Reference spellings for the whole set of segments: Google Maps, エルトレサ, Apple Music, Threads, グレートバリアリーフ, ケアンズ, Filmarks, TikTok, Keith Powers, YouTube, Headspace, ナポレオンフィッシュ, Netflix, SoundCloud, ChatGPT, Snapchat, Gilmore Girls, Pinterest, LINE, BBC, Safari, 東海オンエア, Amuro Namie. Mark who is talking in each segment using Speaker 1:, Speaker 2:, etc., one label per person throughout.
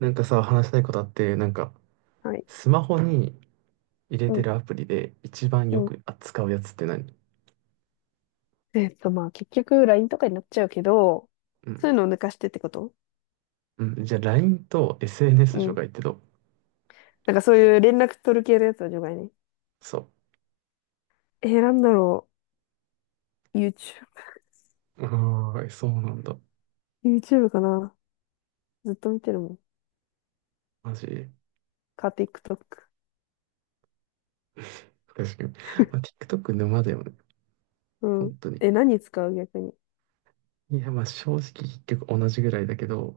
Speaker 1: なんかさ、話したいことあって、
Speaker 2: はい。
Speaker 1: スマホに入れ
Speaker 2: う
Speaker 1: て
Speaker 2: ん、
Speaker 1: るアプリで一番
Speaker 2: う
Speaker 1: よ
Speaker 2: ん。
Speaker 1: く扱うやつって何？
Speaker 2: まあ、結局、LINE とかになっちゃうけど、
Speaker 1: う
Speaker 2: そう
Speaker 1: ん。
Speaker 2: いうのを抜かしてってこと？
Speaker 1: うん。じゃあ、LINE と SNS
Speaker 2: う
Speaker 1: 除
Speaker 2: ん。
Speaker 1: 外ってどう？
Speaker 2: なんかそういう連絡取る系のやつは除外ね。
Speaker 1: そ
Speaker 2: なんだろう。
Speaker 1: う。ああ、そうなんだ。
Speaker 2: YouTube かな。ずっと見てるもん。
Speaker 1: マジ。
Speaker 2: か、TikTok。
Speaker 1: 確かに。まあ、TikTok 沼だよね。
Speaker 2: う
Speaker 1: 本
Speaker 2: ん。
Speaker 1: 当に。
Speaker 2: え、何使う逆に？
Speaker 1: いや、まあ、正直結局同じぐらいだけど、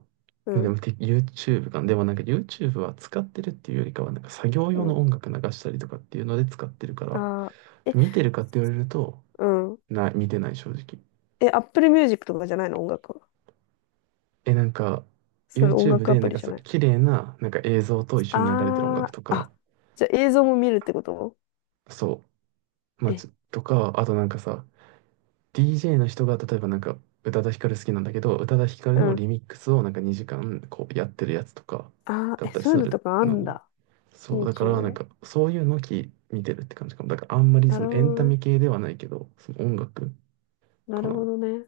Speaker 2: う
Speaker 1: まあで
Speaker 2: ん、
Speaker 1: も、て YouTube か。でもYouTube は使ってるっていうよりかは、作業
Speaker 2: う
Speaker 1: 用の
Speaker 2: ん。
Speaker 1: 音楽流したりとかっていうので使ってるから、
Speaker 2: あー、え、
Speaker 1: 見てるかって言われると、
Speaker 2: うん。
Speaker 1: 見てない正直。
Speaker 2: え、Apple Music とかじゃないの？音楽は。
Speaker 1: え、なんか、
Speaker 2: そういう音
Speaker 1: YouTube
Speaker 2: 楽ア
Speaker 1: で、
Speaker 2: プリじゃ
Speaker 1: そう、
Speaker 2: ない？
Speaker 1: 綺麗な、映像と一緒に流れてる音楽
Speaker 2: あー、
Speaker 1: とか、
Speaker 2: あ、じゃあ映像も見るってこと？
Speaker 1: そう、まあ、
Speaker 2: え、
Speaker 1: つとか、あとなんかさ、DJ の人が、例えば宇多田ヒカル好きなんだけど、宇多田ヒカル
Speaker 2: う
Speaker 1: の
Speaker 2: ん。
Speaker 1: リミックスを2時間、こう、やってるやつとか、
Speaker 2: あ
Speaker 1: だ
Speaker 2: ー、
Speaker 1: っ
Speaker 2: え、
Speaker 1: たり
Speaker 2: そういう
Speaker 1: す
Speaker 2: の
Speaker 1: る
Speaker 2: とかあ
Speaker 1: の
Speaker 2: ん
Speaker 1: ね。
Speaker 2: だ。
Speaker 1: そう、だから、
Speaker 2: YouTube で。
Speaker 1: そういうのき、見てるって感じかも。だから、あんまり
Speaker 2: な
Speaker 1: そ
Speaker 2: る
Speaker 1: の
Speaker 2: ほ
Speaker 1: エン
Speaker 2: ど
Speaker 1: タメ
Speaker 2: ね。
Speaker 1: 系ではないけど、その音楽
Speaker 2: な
Speaker 1: か
Speaker 2: るほ
Speaker 1: な。
Speaker 2: どね。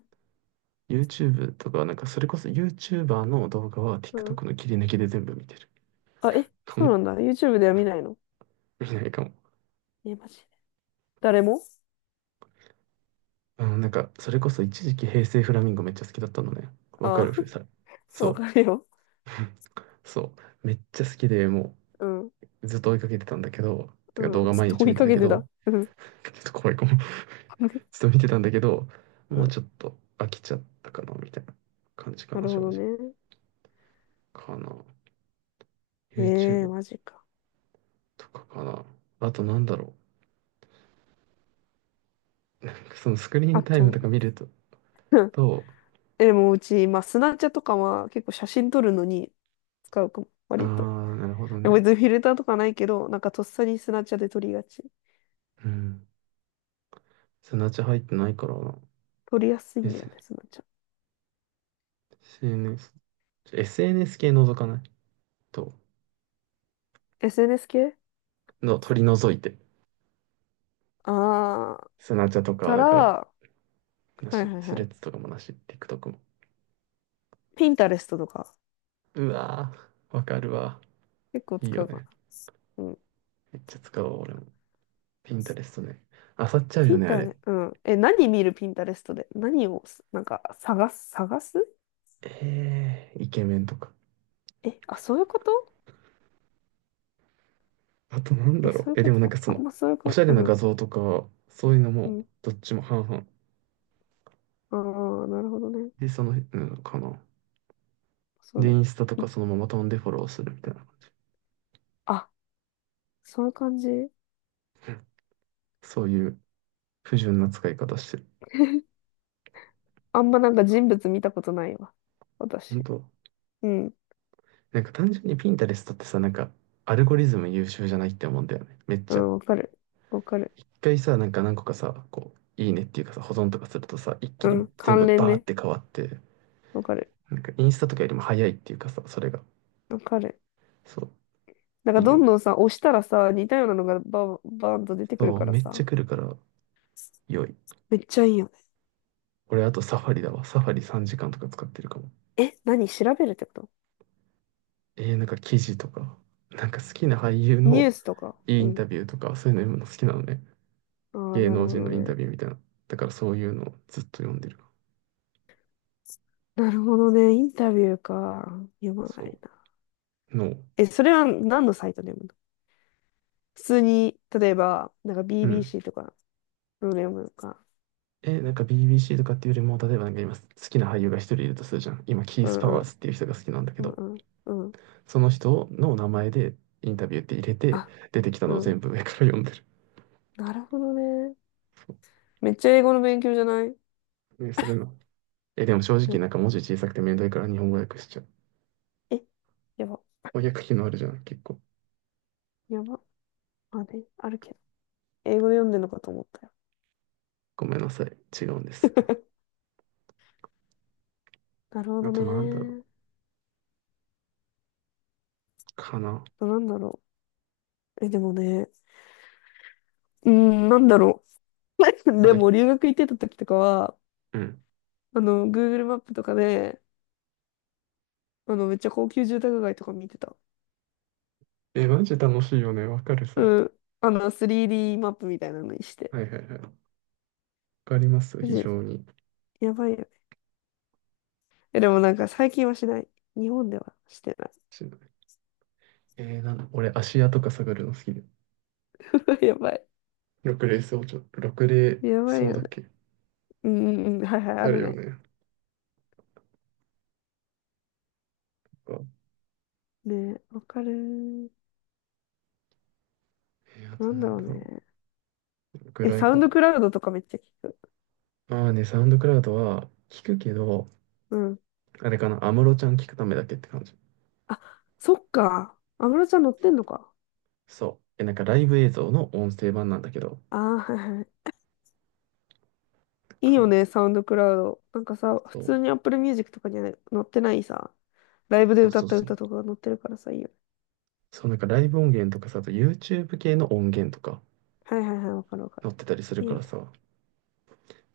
Speaker 1: YouTube とか、なんか、それこそ YouTuber の動画は
Speaker 2: うん。
Speaker 1: TikTok の切り抜きで全部見てる
Speaker 2: あ、え、
Speaker 1: か
Speaker 2: そう
Speaker 1: も。
Speaker 2: なんだ。YouTube では見ないの？
Speaker 1: 見ないかも。
Speaker 2: え、マジで。誰も？
Speaker 1: うん、なんか、それこそ一時期平成フラミンゴめっちゃ好きだったのね。わか
Speaker 2: あ
Speaker 1: る
Speaker 2: あ、
Speaker 1: ふさ。そ
Speaker 2: わ
Speaker 1: う、
Speaker 2: かるよ。
Speaker 1: そう。めっちゃ好きで、も
Speaker 2: うん。
Speaker 1: うずっと追いかけてたんだけど、てか
Speaker 2: う
Speaker 1: 動
Speaker 2: ん。
Speaker 1: 画
Speaker 2: ちょ
Speaker 1: 毎
Speaker 2: っと
Speaker 1: 日
Speaker 2: 追い
Speaker 1: 見て
Speaker 2: か
Speaker 1: た
Speaker 2: け
Speaker 1: け
Speaker 2: て
Speaker 1: ど、
Speaker 2: た。うん。
Speaker 1: ちょっと怖いかも。ずっと見てたんだけど、
Speaker 2: う
Speaker 1: もう
Speaker 2: ん。
Speaker 1: ちょっと飽きちゃったかな、みたいな感じか
Speaker 2: な
Speaker 1: な、
Speaker 2: るほ
Speaker 1: 正
Speaker 2: ど
Speaker 1: 直。
Speaker 2: ね。
Speaker 1: かな。
Speaker 2: ええ、
Speaker 1: YouTube
Speaker 2: マジか。
Speaker 1: とかかな。あとなんだろう。そのスクリーン
Speaker 2: あと、
Speaker 1: タイム とか見ると、
Speaker 2: うん。
Speaker 1: と、
Speaker 2: え、でもうち、まあ、スナチャとかは結構写真撮るのに使うかも、
Speaker 1: あ
Speaker 2: 割と。
Speaker 1: ー、なるほど
Speaker 2: でも
Speaker 1: ね。
Speaker 2: 別にフィルターとかないけど、なんかとっさにスナチャで撮りがち。
Speaker 1: うん。そのうち入ってないからな。
Speaker 2: 撮りやすい
Speaker 1: え
Speaker 2: んだよ
Speaker 1: せ
Speaker 2: ね、スナチャ。
Speaker 1: SNS。SNS 系覗かないと、
Speaker 2: SNS 系。
Speaker 1: の取り除いて。
Speaker 2: ああ
Speaker 1: スナチャと
Speaker 2: ー、
Speaker 1: かは
Speaker 2: た
Speaker 1: だ
Speaker 2: ら、
Speaker 1: から、
Speaker 2: は
Speaker 1: な
Speaker 2: いはい
Speaker 1: し。ス
Speaker 2: は
Speaker 1: レッズ
Speaker 2: い。
Speaker 1: とかもなし。TikTok も。
Speaker 2: ピンタレストとか。
Speaker 1: うわー、わかるわ。
Speaker 2: 結構
Speaker 1: いい
Speaker 2: 使
Speaker 1: よ
Speaker 2: うか
Speaker 1: ね。
Speaker 2: な。うん。
Speaker 1: めっちゃ使おうわ、俺も。ピンタレストね。あさっちゃう
Speaker 2: ピ
Speaker 1: よ
Speaker 2: ン
Speaker 1: ね、あ
Speaker 2: タ
Speaker 1: れ。
Speaker 2: ね、うん。え、何見るピンタレストで？何をす、なんか、探す、探す？
Speaker 1: えー、イケメンとか。
Speaker 2: え、あ、そういうこと？
Speaker 1: あとなんだ
Speaker 2: え、
Speaker 1: ろ
Speaker 2: そ
Speaker 1: う。
Speaker 2: ういう
Speaker 1: え、で
Speaker 2: こ
Speaker 1: もなんか
Speaker 2: と、
Speaker 1: そ
Speaker 2: あん
Speaker 1: の、
Speaker 2: まそういう
Speaker 1: お
Speaker 2: こ
Speaker 1: し
Speaker 2: と、
Speaker 1: ゃれな
Speaker 2: う
Speaker 1: 画
Speaker 2: ん。
Speaker 1: 像とか、そういうの
Speaker 2: う
Speaker 1: も、
Speaker 2: ん。
Speaker 1: どっちも半々。
Speaker 2: ああ、なるほどね。
Speaker 1: で、その、うんかな。
Speaker 2: そう
Speaker 1: で、
Speaker 2: だ
Speaker 1: イ
Speaker 2: ね。
Speaker 1: ンスタと
Speaker 2: い、
Speaker 1: かそのまま飛んでフォローするみたいな感じ。
Speaker 2: あ、そういう感じ。
Speaker 1: そういう不純な使い方してる。
Speaker 2: あんまなんか人物見たことないわ。
Speaker 1: 本
Speaker 2: 私。
Speaker 1: 当。
Speaker 2: うん。
Speaker 1: 単純にピンタレストってさ、アルゴリズム優秀じゃないって思うんだよね。めっ
Speaker 2: う
Speaker 1: ちゃ。
Speaker 2: ん、わかる。わかる。
Speaker 1: 一回さ、何個かさ、こう、いいねっていうかさ、保存とかするとさ、一気
Speaker 2: う
Speaker 1: に
Speaker 2: ん。
Speaker 1: 全部
Speaker 2: 関連
Speaker 1: バーっ
Speaker 2: ね。
Speaker 1: て変わって、
Speaker 2: わかる。
Speaker 1: インスタとかよりも早いっていうかさ、それが。
Speaker 2: わかる。
Speaker 1: そう、
Speaker 2: なんか
Speaker 1: いい
Speaker 2: ど
Speaker 1: よ。
Speaker 2: んどんさ、押したらさ、似たようなのがバーン、バーンと出てくる
Speaker 1: そう、
Speaker 2: から
Speaker 1: めっちゃ
Speaker 2: さ、
Speaker 1: 来るから良い。
Speaker 2: めっちゃいいよね。
Speaker 1: 俺あとサファリだわ。サファリ3時間とか使ってるかも。
Speaker 2: え、何調べるってこと？
Speaker 1: なんか記事とか、なんか好きな俳優
Speaker 2: ニュー
Speaker 1: の
Speaker 2: スとか。
Speaker 1: いいイ
Speaker 2: う
Speaker 1: ン
Speaker 2: ん。
Speaker 1: タビューとか、そういうの読むの好きなのね。
Speaker 2: ああ、
Speaker 1: 芸
Speaker 2: なる
Speaker 1: 能
Speaker 2: ほ
Speaker 1: 人
Speaker 2: ど
Speaker 1: のインタ
Speaker 2: ね。
Speaker 1: ビューみたいな。だからそういうのをずっと読んでる。
Speaker 2: なるほどね。インタビューか。読まない
Speaker 1: そ
Speaker 2: な。
Speaker 1: う。の
Speaker 2: え、それは何のサイトで読むの？普通に、例えば、なんか
Speaker 1: うん。
Speaker 2: BBC とか、うん、読むのか。
Speaker 1: え、なんか BBC とかっていうよりも、例えばなんか今好きな俳優が一人いるとするじゃん。今、キー
Speaker 2: う
Speaker 1: ス・パ
Speaker 2: んう
Speaker 1: ワー
Speaker 2: ん、
Speaker 1: ズっていう人が好きなんだけ
Speaker 2: うん
Speaker 1: ど、
Speaker 2: うん、うん。
Speaker 1: その人の名前でインタビューって入れて、
Speaker 2: あ、
Speaker 1: 出てきた
Speaker 2: う
Speaker 1: のを
Speaker 2: ん。
Speaker 1: 全部上から読んでる。
Speaker 2: なるほどね。
Speaker 1: そ
Speaker 2: めっちゃ英語の勉強じゃない？
Speaker 1: う。ね、それの。え、でも正直
Speaker 2: ね、
Speaker 1: なんか文字小さくてめんどいから日本語訳しちゃう。
Speaker 2: え、やば、
Speaker 1: 翻訳機能あるじゃん、結構。
Speaker 2: やば。あれ、あるけど。英語で読んでるのかと思ったよ。
Speaker 1: ごめんなさい。違うんです。
Speaker 2: なるほ
Speaker 1: あ
Speaker 2: ど
Speaker 1: となんだろ
Speaker 2: ね。
Speaker 1: う。かな。
Speaker 2: なんだろう。え、でもね。うん、なんだろう。
Speaker 1: あ
Speaker 2: で
Speaker 1: と、
Speaker 2: も、留学行ってた時とかは、
Speaker 1: うん。
Speaker 2: あの、Google マップとかで、あの、めっちゃ高級住宅街とか見てた。
Speaker 1: え、マジ楽しいよね。わかる、それ。
Speaker 2: うん。あの、3D マップみたいなのにして。
Speaker 1: はいはいはい。わかります、
Speaker 2: マ
Speaker 1: 非
Speaker 2: ジ、
Speaker 1: 常に。
Speaker 2: やばいよね。え、でもなんか最近はしない。日本ではしてな
Speaker 1: しえー、なんだ、俺、芦屋とか探るの好きです。
Speaker 2: い。やばい。
Speaker 1: 6レーをちょっと、ろく例
Speaker 2: やばい
Speaker 1: そう
Speaker 2: よ
Speaker 1: だ
Speaker 2: ね。
Speaker 1: っけ？
Speaker 2: うんうんうん。はいはい、あ
Speaker 1: ある
Speaker 2: る
Speaker 1: よ
Speaker 2: ね。
Speaker 1: ね。か
Speaker 2: ねえ、わかるー。
Speaker 1: あ
Speaker 2: な
Speaker 1: と
Speaker 2: ん
Speaker 1: な
Speaker 2: だ
Speaker 1: ん
Speaker 2: ろう
Speaker 1: だろ
Speaker 2: ね。
Speaker 1: う。ぐ
Speaker 2: え、
Speaker 1: らい
Speaker 2: サウ
Speaker 1: か
Speaker 2: ン
Speaker 1: な。
Speaker 2: ドクラウドとかめっちゃ聞く？
Speaker 1: ああね、サウンドクラウドは聞くけど、
Speaker 2: うん。
Speaker 1: あれかな、安室ちゃん聞くためだけって感じ。
Speaker 2: あ、そっか。安室ちゃん乗ってんのか。
Speaker 1: そう。え、なんかライブ映像の音声版なんだけど、
Speaker 2: ああー、はいはい。いい
Speaker 1: か
Speaker 2: よ
Speaker 1: な。
Speaker 2: ね、サウンドクラウド。なんかさ、普
Speaker 1: そ
Speaker 2: 通に Apple Music とかにはね載ってないさ、ライ
Speaker 1: う。
Speaker 2: ブで
Speaker 1: そう
Speaker 2: 歌
Speaker 1: そ
Speaker 2: っ
Speaker 1: う
Speaker 2: た
Speaker 1: そ
Speaker 2: 歌
Speaker 1: う。
Speaker 2: とかが載ってるからさ、いいよね。
Speaker 1: そう、なんかライブ音源とかさ、あと YouTube 系の音源とか
Speaker 2: はいはいはい、わかるわかる。
Speaker 1: 載ってたりする
Speaker 2: いい
Speaker 1: か
Speaker 2: よ
Speaker 1: ら
Speaker 2: ね。
Speaker 1: さ、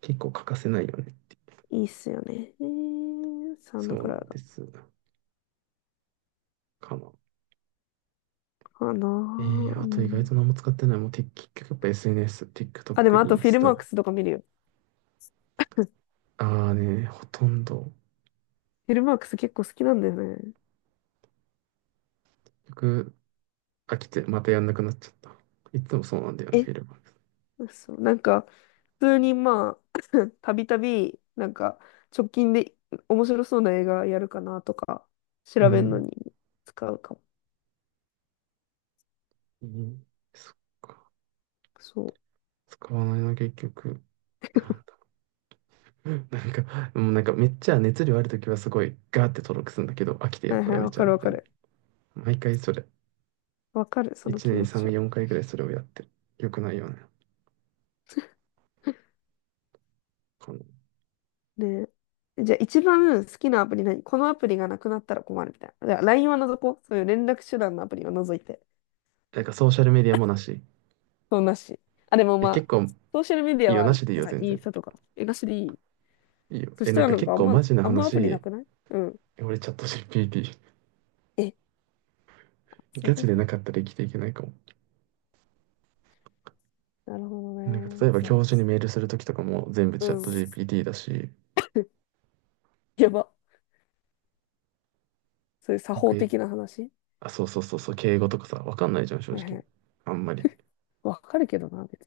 Speaker 1: 結構欠かせないよね。
Speaker 2: いいっすよね。サウン
Speaker 1: そ
Speaker 2: ド
Speaker 1: う
Speaker 2: ク
Speaker 1: な
Speaker 2: ラウ
Speaker 1: ん
Speaker 2: ド
Speaker 1: です。かな。
Speaker 2: かな
Speaker 1: え
Speaker 2: ー。
Speaker 1: ー、
Speaker 2: う
Speaker 1: あと意外
Speaker 2: ん。
Speaker 1: と何も使ってない。もうて結局やっぱ SNS、
Speaker 2: あ、で
Speaker 1: TikTok、
Speaker 2: もあ
Speaker 1: イ
Speaker 2: と
Speaker 1: ン
Speaker 2: フィ
Speaker 1: ス
Speaker 2: ルマーク
Speaker 1: タ。
Speaker 2: スとか見るよ。
Speaker 1: ああね、ほとんど、
Speaker 2: フィルマークス結構好きなんだよね。
Speaker 1: 結局飽きてまたやんなくなっちゃった。いつもそうなんだよね、
Speaker 2: え、
Speaker 1: フィルム。
Speaker 2: そう、なんか、普通にまあ、たびたび、なんか、直近で面白そうな映画やるかなとか、調
Speaker 1: う
Speaker 2: べるの
Speaker 1: ん。
Speaker 2: に使うかも。
Speaker 1: うん。そっか。
Speaker 2: そ
Speaker 1: 使わないな、結局。なんだ。なんか、もうなんかめっちゃ熱量あるときはすごいガーって登録するんだけど、飽きて
Speaker 2: う。
Speaker 1: やっ
Speaker 2: はい
Speaker 1: ぱ
Speaker 2: は
Speaker 1: や
Speaker 2: い、
Speaker 1: め
Speaker 2: わ
Speaker 1: ちゃ
Speaker 2: か
Speaker 1: う
Speaker 2: る
Speaker 1: み
Speaker 2: わ
Speaker 1: たい
Speaker 2: か
Speaker 1: な。
Speaker 2: る。
Speaker 1: 毎回それ。
Speaker 2: わかる、その
Speaker 1: 1
Speaker 2: 気
Speaker 1: 年に
Speaker 2: 持ち
Speaker 1: 3、
Speaker 2: は。
Speaker 1: 4回ぐらいそれをやってる。よくないよね。この。
Speaker 2: ね、じゃあ一番好きなアプリ何？このアプリがなくなったら困るみたいな。じゃあ LINE は除こう。そういう連絡手段のアプリは除いて。
Speaker 1: ソーシャルメディアもなし。
Speaker 2: そう、なし。あ、でも
Speaker 1: え、
Speaker 2: ま
Speaker 1: 結
Speaker 2: あ、
Speaker 1: 構い
Speaker 2: ソーシャルメディ
Speaker 1: い
Speaker 2: アは
Speaker 1: よ、
Speaker 2: あ
Speaker 1: な
Speaker 2: り。
Speaker 1: しでいい
Speaker 2: だ
Speaker 1: よ、
Speaker 2: から
Speaker 1: 全
Speaker 2: イン
Speaker 1: 然。
Speaker 2: スタとか。え、なしでいい？
Speaker 1: いいよ。
Speaker 2: そ
Speaker 1: え、
Speaker 2: した
Speaker 1: なん
Speaker 2: ら
Speaker 1: か
Speaker 2: なんか
Speaker 1: 結
Speaker 2: あん
Speaker 1: 構
Speaker 2: ま、
Speaker 1: マジな
Speaker 2: アプリな
Speaker 1: 話、
Speaker 2: くない？うん。
Speaker 1: 俺チャット GPT。
Speaker 2: え、そうい
Speaker 1: ガ
Speaker 2: うこ
Speaker 1: チ
Speaker 2: と？
Speaker 1: でなかったら生きていけないかも。
Speaker 2: なるほど
Speaker 1: なんか
Speaker 2: ね。
Speaker 1: 例えば
Speaker 2: いや、
Speaker 1: 教授にメールするときとかも全部
Speaker 2: う
Speaker 1: チャット
Speaker 2: ん。
Speaker 1: GPT だし、
Speaker 2: やば。そういう作
Speaker 1: なん
Speaker 2: 法
Speaker 1: かい、
Speaker 2: 的な話？
Speaker 1: あ、そうそうそうそう、敬語とかさ、わかんないじゃん、正
Speaker 2: はいは
Speaker 1: 直。
Speaker 2: い。
Speaker 1: あんまり。
Speaker 2: わかるけどな、別に。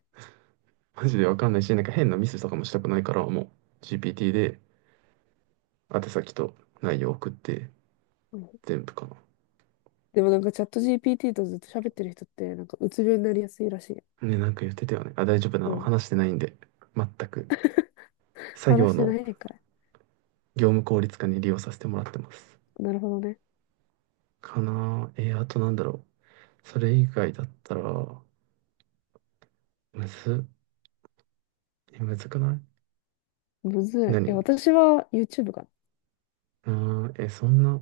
Speaker 1: マジでわかんないし、なんか変なミスとかもしたくないから、もう GPT で宛先と内容送って、
Speaker 2: うん。
Speaker 1: 全部かな。
Speaker 2: でもなんかチャット GPT とずっと喋ってる人って、なんかうつ病になりやすいらしい。
Speaker 1: ね、なんか言ってたよね。あ、大丈夫な
Speaker 2: う
Speaker 1: の。
Speaker 2: ん。
Speaker 1: 話してないんで。全く。作
Speaker 2: 話
Speaker 1: 業
Speaker 2: して
Speaker 1: の
Speaker 2: ないんかい。
Speaker 1: 業務効率化に利用させてもらってます。
Speaker 2: なるほどね。
Speaker 1: かなぁ。あとなんだろう。それ以外だったら、むず、え、むずくない？
Speaker 2: むずい。え、
Speaker 1: 何？
Speaker 2: 私は YouTube かな。
Speaker 1: うーん、え、そんな、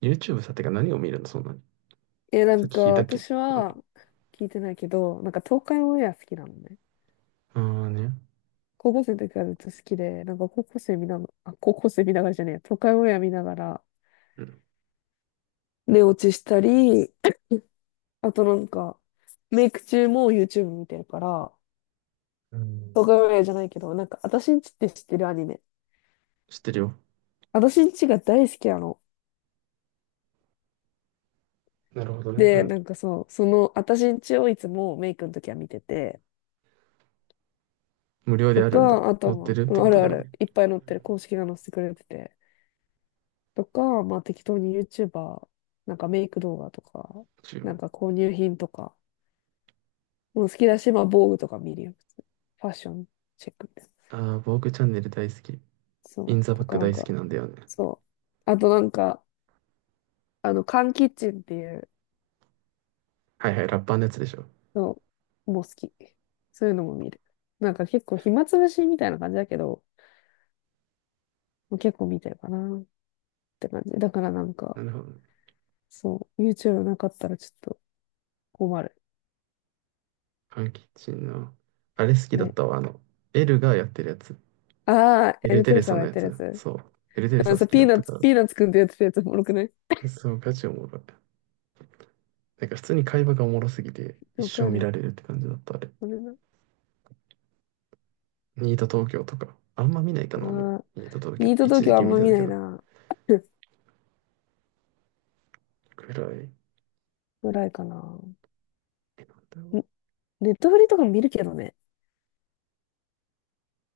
Speaker 1: YouTube さ、てか何を見るのそんなに。
Speaker 2: え、な
Speaker 1: さ
Speaker 2: ん
Speaker 1: っ
Speaker 2: か
Speaker 1: き聞いたっけ？
Speaker 2: 私
Speaker 1: あ、あ
Speaker 2: は聞いてないけど、なんか東海オンエア好きなのね。
Speaker 1: ーね。
Speaker 2: 高校生の時からずっと好きで、なんか高校生見ながらじゃねえや、東海オンエア見ながら
Speaker 1: うん。
Speaker 2: 寝落ちしたり、あとなんかメイク中も YouTube 見てるから、
Speaker 1: うん。
Speaker 2: 東海オンエアじゃないけど、なんか私んちって知ってるアニメ。
Speaker 1: 知ってるよ。
Speaker 2: 私んちが大好きなの。
Speaker 1: なるほどね。う
Speaker 2: で、
Speaker 1: ん。
Speaker 2: なんかそう、その私んちをいつもメイクの時は見てて、
Speaker 1: 無料で
Speaker 2: と
Speaker 1: あるんだ。
Speaker 2: か、あ
Speaker 1: 載っ
Speaker 2: と
Speaker 1: て
Speaker 2: は、
Speaker 1: るっ
Speaker 2: う
Speaker 1: て
Speaker 2: ん、
Speaker 1: こ
Speaker 2: あ
Speaker 1: と
Speaker 2: る
Speaker 1: だ
Speaker 2: あ
Speaker 1: よね。
Speaker 2: る、いっぱい載ってる、公式が載せてくれてて、とか、まあ適当に YouTuber、なんかメイク動画とか、な
Speaker 1: YouTube。
Speaker 2: んか購入品とか、もう好きだし、まあ防具とか見るよ、普通。ファッションチェックみたいな。
Speaker 1: ああ、ボークチャンネル大好き。
Speaker 2: そ
Speaker 1: イ
Speaker 2: う。
Speaker 1: ンザバ
Speaker 2: と
Speaker 1: ッ
Speaker 2: か
Speaker 1: ク
Speaker 2: なん
Speaker 1: 大好き
Speaker 2: か、
Speaker 1: なんだよね。
Speaker 2: そう。あとなんか、あの、缶キッチンっていう
Speaker 1: はいはい、ラッパーのやつでしょ。
Speaker 2: のも好き。そういうのも見る。なんか結構暇つぶしみたいな感じだけど、もう結構見てるかなって感じ。だからなんか、
Speaker 1: なるほどね。
Speaker 2: そう、YouTube なかったらちょっと困る。
Speaker 1: パンキッチンの。あれ好きだっ
Speaker 2: ね。
Speaker 1: たわ。あの、エルがやってるやつ。
Speaker 2: ああ、
Speaker 1: エ
Speaker 2: エ
Speaker 1: ル
Speaker 2: ル
Speaker 1: テ
Speaker 2: ト
Speaker 1: レ
Speaker 2: レ
Speaker 1: サ
Speaker 2: サが
Speaker 1: の
Speaker 2: やっ
Speaker 1: や
Speaker 2: てるや
Speaker 1: つ。
Speaker 2: つ。
Speaker 1: そう。
Speaker 2: う
Speaker 1: エルテレサ
Speaker 2: ん、
Speaker 1: 好
Speaker 2: さ、
Speaker 1: きだったから。
Speaker 2: ピーナッツくんとやってるやつおもろくない？
Speaker 1: そう、ガチおもろい。なんか普通に会話がおもろすぎて、一
Speaker 2: わ
Speaker 1: 生
Speaker 2: か
Speaker 1: 見
Speaker 2: る。
Speaker 1: られるって感じだった、あれ。
Speaker 2: あれな。
Speaker 1: ニート東京とか、あんま見ないかな、も
Speaker 2: ああ、
Speaker 1: う。ニート東京、
Speaker 2: ニート東
Speaker 1: 一時
Speaker 2: 京あ
Speaker 1: 期
Speaker 2: ん
Speaker 1: 見
Speaker 2: ま
Speaker 1: て
Speaker 2: 見
Speaker 1: たけ
Speaker 2: ない
Speaker 1: ど、
Speaker 2: な。
Speaker 1: くらい。
Speaker 2: ぐらいかな。ん、
Speaker 1: え、なんだろう。
Speaker 2: ネットフリとかも見るけどね。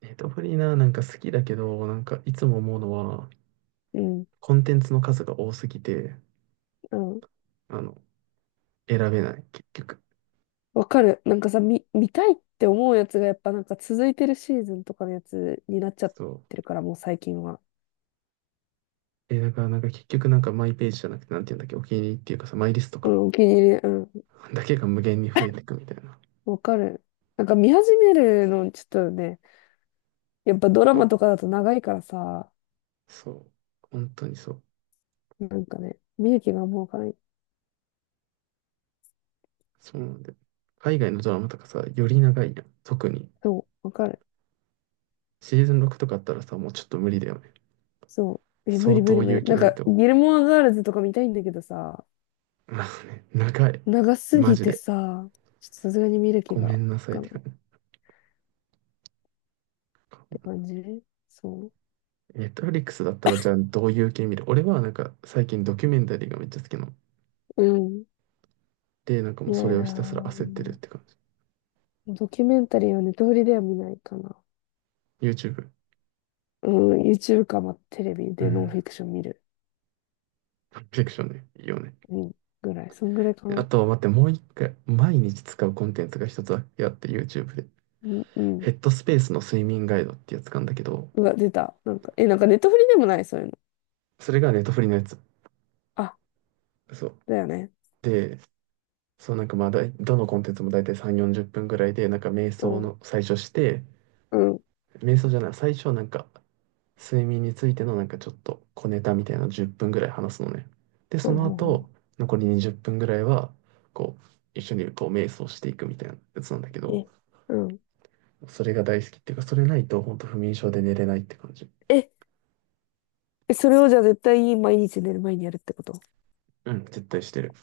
Speaker 1: ネットフリーな、なんか好きだけど、なんかいつも思うのは、
Speaker 2: うん。
Speaker 1: コンテンツの数が多すぎて、
Speaker 2: うん。
Speaker 1: あの、選べない、結局。
Speaker 2: わかる。なんかさ、見たいって思うやつがやっぱなんか続いてるシーズンとかのやつになっちゃっ
Speaker 1: そ
Speaker 2: てるから、もう最近は。
Speaker 1: う。え、だからなんか結局なんかマイページじゃなくて、なんていうんだっけ、お気に入りっていうかさ、マイリスト
Speaker 2: う
Speaker 1: とか、
Speaker 2: ん、お気に入り。うん。
Speaker 1: だけが無限に増えていくみたいな。
Speaker 2: わかる。なんか見始めるの、ちょっとね、やっぱドラ
Speaker 1: そ
Speaker 2: マ
Speaker 1: う。
Speaker 2: とかだと長いからさ、
Speaker 1: そう。本当にそう。
Speaker 2: なんかね、見る気がもうわかない。
Speaker 1: そうなんで。海外のドラマとかさ、より長いやん。特に。
Speaker 2: そう、わかる。
Speaker 1: シーズン6とかあったらさ、もうちょっと無理だよね。
Speaker 2: そう。え、無理
Speaker 1: 相
Speaker 2: 無
Speaker 1: 当
Speaker 2: 理無
Speaker 1: 勇
Speaker 2: 理。
Speaker 1: 気
Speaker 2: なん
Speaker 1: ない
Speaker 2: か、
Speaker 1: と。
Speaker 2: ギルモアガールズとか見たいんだけどさ、
Speaker 1: まあね、長い。
Speaker 2: 長す
Speaker 1: マ
Speaker 2: ぎ
Speaker 1: ジ
Speaker 2: て
Speaker 1: で。
Speaker 2: さ、ちょっとさすがに見る気
Speaker 1: ご
Speaker 2: が
Speaker 1: め
Speaker 2: わ
Speaker 1: んなさいっ
Speaker 2: か
Speaker 1: て
Speaker 2: ない
Speaker 1: 感
Speaker 2: っ
Speaker 1: じ。
Speaker 2: て感じ。そ
Speaker 1: ネットフリックスだったらじゃあどういう系見る？俺はなんか最近ドキュメンタリーがめっちゃ好きなの。
Speaker 2: う。うん。
Speaker 1: で、なんかも
Speaker 2: 見
Speaker 1: うそ
Speaker 2: ない
Speaker 1: れを
Speaker 2: な
Speaker 1: ひたすら焦ってるっ
Speaker 2: ぁ。
Speaker 1: て感じ。
Speaker 2: ドキュメンタリーはネトフリでは見ないかな。
Speaker 1: YouTube。
Speaker 2: うん、YouTube か、まあ、テレビ
Speaker 1: う
Speaker 2: でノンフ
Speaker 1: ん。
Speaker 2: ィクション見る。
Speaker 1: フィクションね。いいよね。
Speaker 2: うん、ぐらい。そんぐらいか
Speaker 1: あ
Speaker 2: な。
Speaker 1: と待って、もう一回、毎日使うコンテンツが一つだけあって YouTube で。
Speaker 2: うん、うん。
Speaker 1: ヘッドスペースの睡眠ガイドってやつなんだけど、
Speaker 2: うわ、出た。なんか、え、なんかネットフリでもない、そういうの。
Speaker 1: それがネットフリのやつ。
Speaker 2: あ、
Speaker 1: そう。
Speaker 2: だよね。
Speaker 1: で、そう、なんかどのコンテンツも大体3、40分ぐらいで、なんか瞑
Speaker 2: う
Speaker 1: 想
Speaker 2: ん、
Speaker 1: の最初して、
Speaker 2: うん。
Speaker 1: 瞑想じゃない、最初はなんか睡眠についてのなんかちょっと小ネタみたいなの10分ぐらい話すのね。で、そ
Speaker 2: はい
Speaker 1: の
Speaker 2: はい
Speaker 1: 後、
Speaker 2: は
Speaker 1: 残り20分ぐらいは、こう、一緒にこう瞑想していくみたいなやつなんだけ
Speaker 2: い。
Speaker 1: ど、
Speaker 2: え、うん。
Speaker 1: それが大好きっていうか、それないと本当不眠症で寝れないって感じ。
Speaker 2: え、え、それをじゃあ絶対毎日寝る前にやるってこと？
Speaker 1: うん、絶対してる。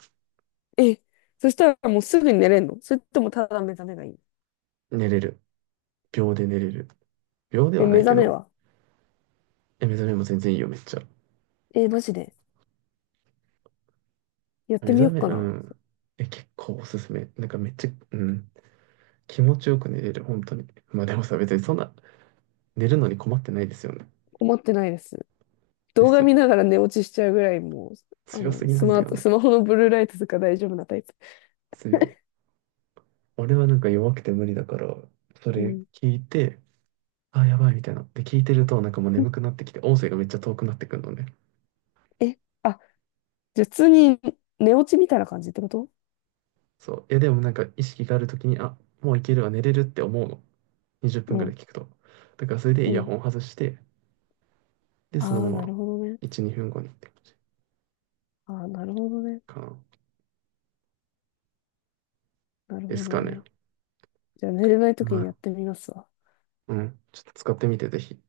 Speaker 2: え、そしたらもうすぐに寝れんの？それともただ目覚めがいい？
Speaker 1: 寝れる。秒で寝れる。秒で
Speaker 2: え、
Speaker 1: はな
Speaker 2: 目
Speaker 1: いけ
Speaker 2: 覚め
Speaker 1: ど、
Speaker 2: は？
Speaker 1: え、目覚めも全然いいよ、めっちゃ。
Speaker 2: え、マジでやっ
Speaker 1: 目
Speaker 2: てみよ
Speaker 1: 覚
Speaker 2: う
Speaker 1: め、
Speaker 2: か
Speaker 1: う
Speaker 2: な。
Speaker 1: ん。え、結構おすすめ。なんかめっちゃ、うん。気持ちよく寝れる、本当に。まあでもさ、別にそんな、寝るのに困ってないですよね。
Speaker 2: 困ってないです。
Speaker 1: で
Speaker 2: 動
Speaker 1: す
Speaker 2: 画
Speaker 1: よ。
Speaker 2: 見ながら寝落ちしちゃうぐらいもう、あ
Speaker 1: 強
Speaker 2: の、
Speaker 1: すぎなんだよ。
Speaker 2: スマホのブルーライトとか大丈夫なタイプ。
Speaker 1: 強。俺はなんか弱くて無理だから、そ
Speaker 2: う
Speaker 1: れ
Speaker 2: ん。
Speaker 1: 聞いて、あ、やばいみたいな。で、聞いてると、なんかもう眠くなってきて、音声がめっちゃ遠くなってくるのね。
Speaker 2: え、あ、じゃあ普通に寝落ちみたいな感じってこと？
Speaker 1: そう。いや、でもなんか意識があるときに、あ、もういけるわ、寝れるって思うの。20分ぐ
Speaker 2: う
Speaker 1: らい
Speaker 2: ん。
Speaker 1: 聞くと。だからそれでイ
Speaker 2: う
Speaker 1: ヤ
Speaker 2: ん。
Speaker 1: ホン外して、で、その
Speaker 2: あ
Speaker 1: ま
Speaker 2: あ、な
Speaker 1: ま
Speaker 2: るほどね。
Speaker 1: 1、2分後にって感じ
Speaker 2: ああ、なるほどね。
Speaker 1: かな。
Speaker 2: なる
Speaker 1: で
Speaker 2: ほ
Speaker 1: す
Speaker 2: ど
Speaker 1: かね。
Speaker 2: ね。じゃあ寝れない時
Speaker 1: ま
Speaker 2: にやっ
Speaker 1: あ、
Speaker 2: てみますわ。
Speaker 1: うん。ちょっと使ってみて、ぜひ。